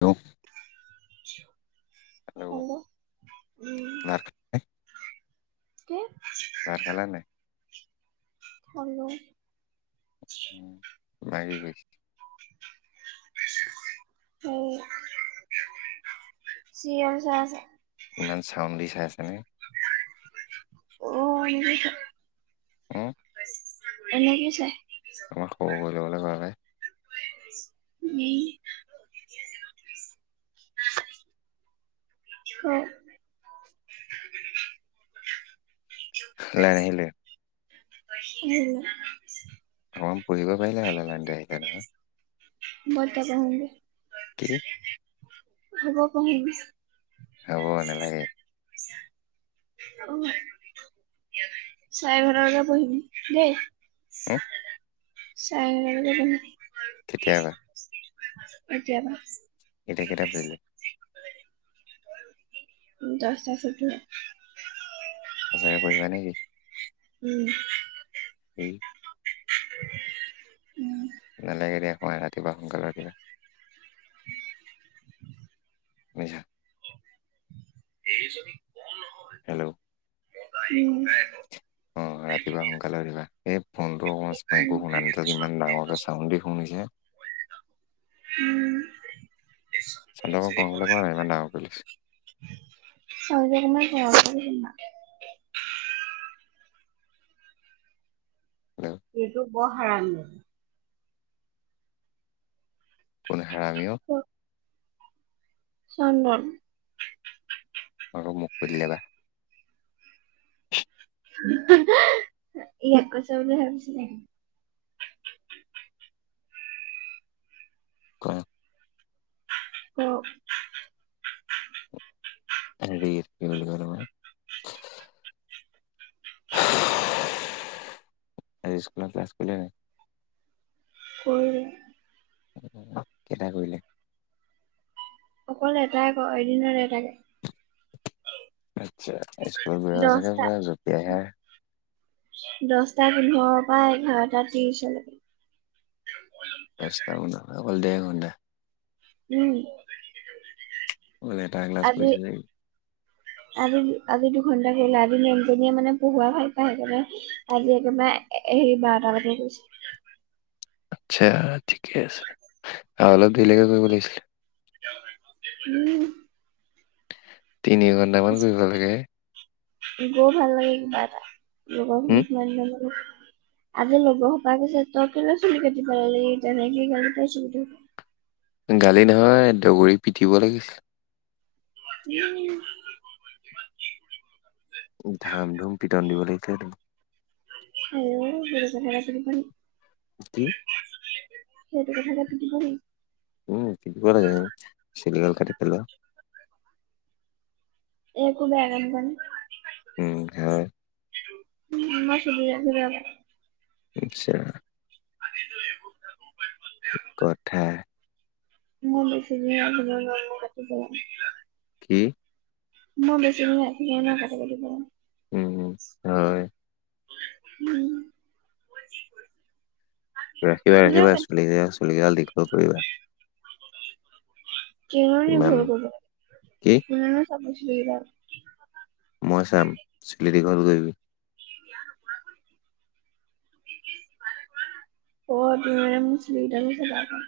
Hello hello হল উম ভাত খালে কি ভাত খালা নাই খালো লাগি গৈছে স চিল চ আছে ইমান চাউণ্ড দি চাই আছেনে উম উম এনে কি চাই আমাক খ'বলে ভে উম অ লেনে আহিলে হয় অঁ পঢ়িবব পাই আ লাইন ত আহিলে বৰ্ত ক কি হব ক হ'ব নালাগে অ চাৰে ঘাৰ বকে উম পঢ়িবি দেই চাই কেতিয়াবা আতিয়া পৰা এইটা কেইটা বাজিলে উ দচটা চতি ন সঁচাকে পঢিবা নেকি উম [inaudible] উম নালাগে দিয়া শুৱা ৰাতিপুৱা সোনকালে উঠিৱা [unintelligible] এই যদি [unintelligible] হেল্ল' আহ, নাই অ', ৰাতিপুৱা সোনকালে উঠিবা, এই ফোনটো উম, অকণমান মই একো শুনা নাই, ইমান ডাঙৰকৈ চাউণ্ডেই শুনিছে উম, [unintelligible] গাল কোৱা নাই ইমান ডাঙ [unintelligible] হেল্ল' এইটো বৰ হৰামি কোনো হেৰামি ও অ', চন্দন অ', মোক কৰি লে বা [unintelligible] ইয়াক কৈছ বুলি ভাবিছিলে ক [unintelligible] হেৰি কি বুলি কৈ আজি স্কুলৰ ক্লাছ কৰিলেন নাই কৰিলে কেইটা কৰিলে অকল এটাই ক, এদিনত এটাকে আচ্ছা, স্কুল গৈ চাগে দহটা পুৰা জপিয়াই আহে দশটা পোন্ধৰৰ পৰা, এঘাৰটা ত্ৰিশলৈকে [unintelligible] উম, অকল এটা ক্লাছ আজি কৰিছে আজি, আজি দুঘণ্টা গল আজি মেমজনীয়ে মানে, পঢহোৱাই ভাল পাই। আজি একেবাৰে হেৰি বাৰটা বা কৰিছে আচ্ছা, ঠিকে আছে আৰু অলপ ধৰিলেকে কৰিব লাগিছিলে উম' তিনি ঘণ্টামান কৰিব লাগে গই ভাল লাগে কিবা এটা, উম, লগৰখিনি ইমান দিনৰ মূৰত আজি লগৰ সোপাই কৈছে তই কেলৈ চুলি কাটি পেলালি তেনেকেই গালি পাৰিছে গোটে মখাই গালি নহয়, দগৰি পিটিব লাগিছিল। উম' ধাম ধুম পিটন দিব লাগিছে তোক। [unintelligible] কি? সেইটো কথাতে পিটিব নেকি উম, পিটিব লাগে চুলিগাল কাটি পেলোৱা। একো বেয়া কাম কৰা নাই। উম' হয় উম' মই চুলি ৰাখি বেয়া পাও। আচ্ছা [unintelligible] কথা মই বেছি [unintelligible] কি? মই বেছি দিন ৰাখিব নোৱাৰোঁ কাটি কাটি পেলাও হয় উম' ৰাখিবা এনেও ৰাখিবা কাটি চুলি কিদাল চুলি কিদাল দীঘল কৰিবা। কেলৈনো ইমান দীঘল কৰিব কি লাগে কোনেনো চাব চুলি কেদাল? মই চাম চুলি দীঘল কৰিবি। [unintelligible] অ' তুমি মানে মোৰ চুলি কেদাল [unintelligible]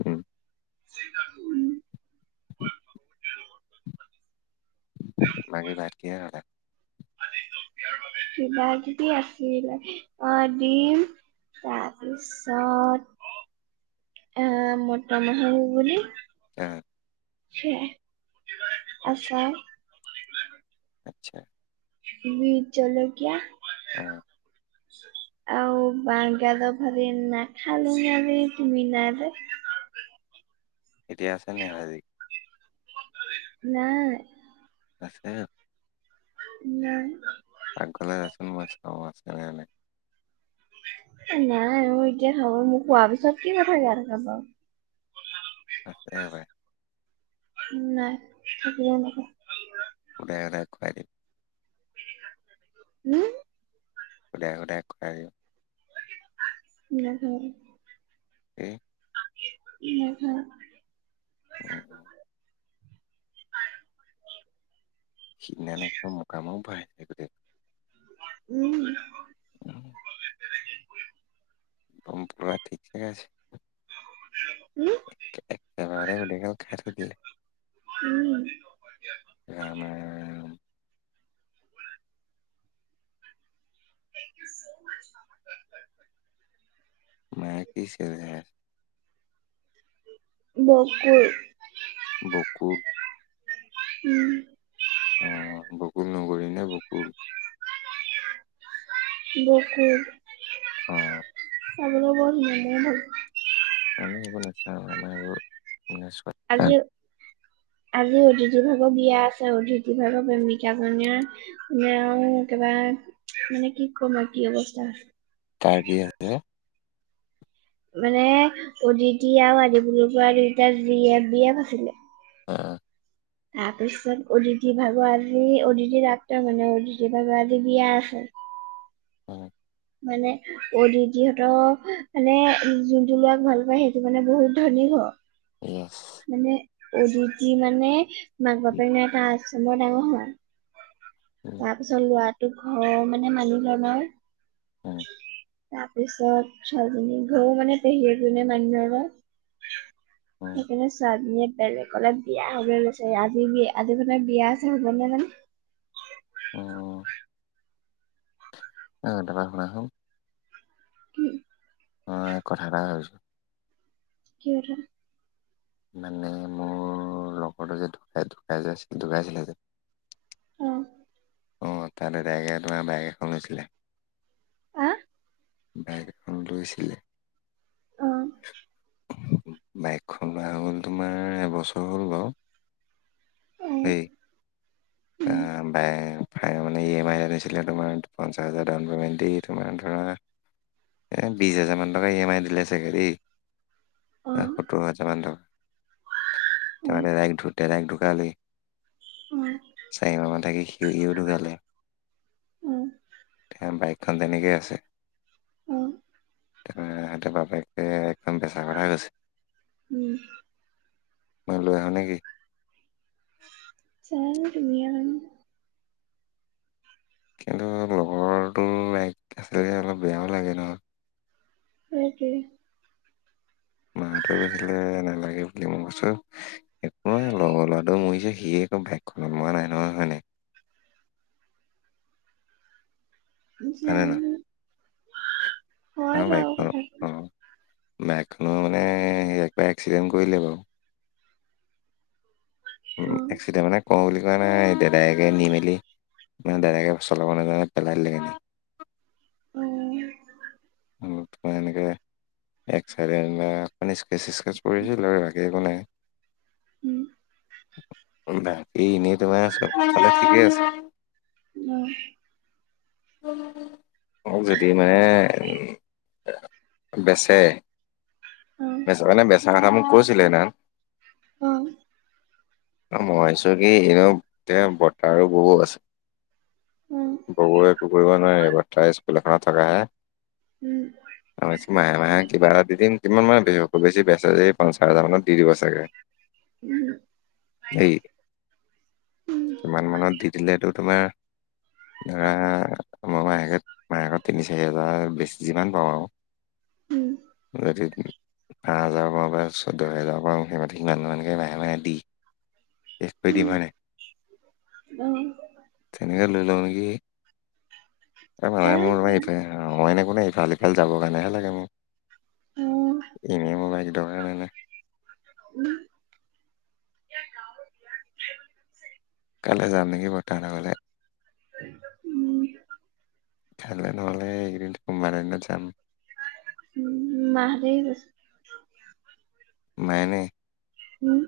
উম' উম' বাকী ভাত কিহেৰে খালা? কিবা যদি আছিল অ দিম তাৰপিছত আহ মতৰ মাহৰ ঘুগুনী অ' সেইয়াই আচ্ছা আচাৰ আচ্ছা বিহ জলকীয়া অঁ' আৰু বাঁহ গাজৰ ভাজি নাখালোঁ আজি তুমি নাই যে এতিয়া আছে নে নাই আৰু ভাজি? নাই আছে নাই পাকঘৰলে যাচোন মই চাওঁ আছে নে নাই নাই অ' এতিয়া খাব মোক খোৱাৰ পিছত কি কথা কৈ থাকা বাৰু আঁছে এবাৰ নাই থাকিলেও নকওঁ সুদাই সুদাই খুৱাই দিম। উম' সুদাই সুদাই খুৱাই দিম। নাখাওঁ। এ উম, উম। উম, সেইদিনা নেকি মোকামো ভাইছে গতিকে উম। উম, বমপুৰা ঠিকে আছে। উ এক বাৰে গুডিকাল খাই থৈ দিলে। উম। এ, নাই। [unintelligible] মায়ে কি চিঞৰি আছে? বকুৰ। বকুত। উম। অ' বকুল নগৰী নে বকুল? বকুল। অ'। চাবলৈ বৰ ধুনীয়া ময়ো ভাল পাওঁ। আমি হেইবোৰ নাচাওঁ আমাৰ এইবোৰ আলু আজি অতিথিভাগৰ বিয়া আছে অতিথিভাগৰ প্ৰেমিকাজনীৰ মে আৰু একবাৰে মানে কি কম আৰু কি অৱস্থা টাৰ্কি আছে? মানে অদিতি আৰু আদিবৰুৰ পৰা দুটা জি এফ বি এফ আছিলে। এ, তাৰপিছত অদিথি ভাগৰ আজি অদটিৰ ডাক্তৰ মানে অদিথি ভাগৰ আজি বিয়া আছে। অ' মানে অদিদিহঁতৰ মানে যোনটো ল'ৰাক ভাল পায় সেইটো মানে বহুত ধনী ঘৰ। উম। মানে অদিতি মানে মাক উম, বাপে ন এটা আছে বৰ ডাঙৰ হোৱা। উম। তাৰপিছত লৰাটো ঘৰ মানে মানুহজনৰ উম, তাৰপিছত ছোৱালীজনী ঘৰ মানে পেহী এজনীয়ে মানুহৰ আগত উম, সেইকাৰণে চাধনীয়ে বেলেকলে বিয়া হব গৈছে আজি বিয়া আজি মাৰ বিয়া আছে হ'ব নে জানে অ', অ'। অ' এটা কথা শুনাচুন। কি অ' কথা এটা ভাবিছোঁ। কি হেইটো? মানে মোৰ লগৰটো যে ঢুকাই ঢুকাই যেছিল ঢুকাইছিলে যে উম। অ' তাতে তাইকে তোমাৰ বাইক এখন লৈছিলে। আ বাইক এখন লৈছিলে। অ'। বাইকখন লোৱা হ'ল তোমাৰ এবছৰ হ'ল বাৰু। অ দে উম তাৰ বাইক ই এম আই ৰে পছিলে তোমাৰ পঞ্চচ হাজাৰ ডাউন পেমেণ্ট দি তোমাৰ ধৰা এ, বিশছ হাজাৰ মান টকা ই এম আই দিলে চাগে দে। অ সত্তৰ হাজাৰ মান টকা অ তাৰে দেৰাক ঢুকালে। অ চাৰি মাহ মান থাকি সিয়হিও ঢুকালে। উম। বাইক খান তেনেকে আছে। অ, তাৰ সিহঁৰ বাপেকে একদম বেচা কথা কৈছে। উম মই লৈ আহো নেকি। চাই লোৱা তুমি হে জানা কিন্তু লগৰটো এক আছিলে যে অলপ বেয়াও লাগে ন। হেইতোই মা হটে কৈছিলে নালাগে বুলি মই কৈছো একো নহয় লগৰ ল'ৰাটো হে মৰিছে সিয়ে একো বাইকখনত লোৱা নাই নহয় হয় নাই। হয়নে নহয় জানো হয় আৰু বাৰু বাইকখন কথাটো। অঁ বাইকখনো মানে একবাৰ এক্সিডেণ্ট কৰিলে বাৰু উম, এক্সিডেণ্ট মানে কওঁ বুলি কোৱা নাই এতিয়া ডাইৰেকে নি মেলি মানে ডাদেকে চলাব নাজানে পেলালিগে অ' [inaudible] এনেকে এক্সৰেণ্ট মানে স্কেচ স্কেচ কৰিছিলো, আৰু আগে একো নাই। উম, বাকী, এনেই তোমাৰ চ'ব ঠিকে আছে। উম, অ', দি মানে বেচে, অ অ বেচ মানে বেচা কথা মোক কৈছিলে সেইদিনাসন অ', অ', ভাবিছো কি এনে এয়া বতাৰ্তহ ববৌ আছে বৌ [inaudible] তাই স্কুল‌ এখনত থকা হয় উম, মই ভাবিছো, মাহে মাহে কিবা এটা দিম কিমান মান বেছি বেচা যে এই পঞ্চাছ হাজাৰ মানত দি দিব চাগে। [unintelligible] উম মানত দি দিলেতটো তোমাৰ ধৰা মই মাহেকত, মাহেকত তিনি চাৰি হোজাৰ বেছি যিমান পাওঁ আৰু উম, যদি পাঁচ হাজাৰৰ, পৰা বা চৈধ্য হেজাৰৰ, পৰা সেই মি সমানমানকৈ মাহে মাহে দি এক [unintelligible] উম মানে অ ধুনীয়াকেঢ়লৈ লও নেকি? এই মানে, জানো কিয় মোৰফই এনে কোনোই ইফাল সিফাল যাবৰ কাৰণেহে লাগে অ মোক এনেয় মোবাইলটো কিৰনে এনে উম, কাইলৈ যাম নেকি, বৰ্তাহতৰ ঘৰলৈ উম, কাইলে নহ'লে এই কেদিন কোনোবা এটা দিনত যাম। উ, মাহ হতে গৈছে। মাই এনে উম,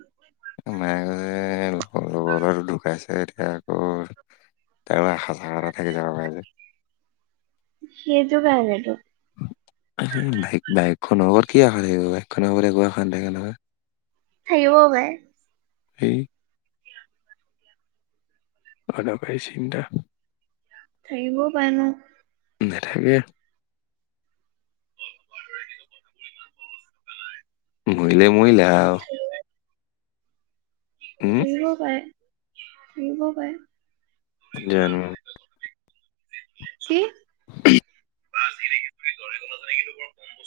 মায়ে যে লগ ল'ৰা ঢুকাইছে এতিয়া আকৌ তাৰ আশা চাকা এটা থাকি যাব পাই যে। সেইটো কাৰনেটো এই বাইক বাইকখনৰ ওপৰত কি আশা থাকিব, বাইকখনৰ ওপৰত একো আশাৰ না থাকে নহয়। থাকিবও পাৰে। এই অদকাৰি চিন্তা। থাকিব পাৰে নথাকে অ', - মৰিলে, মৰিলে, আৰু উম, থাকিবও পায়, থানিবও পাৰে যানো কি? [unintelligible]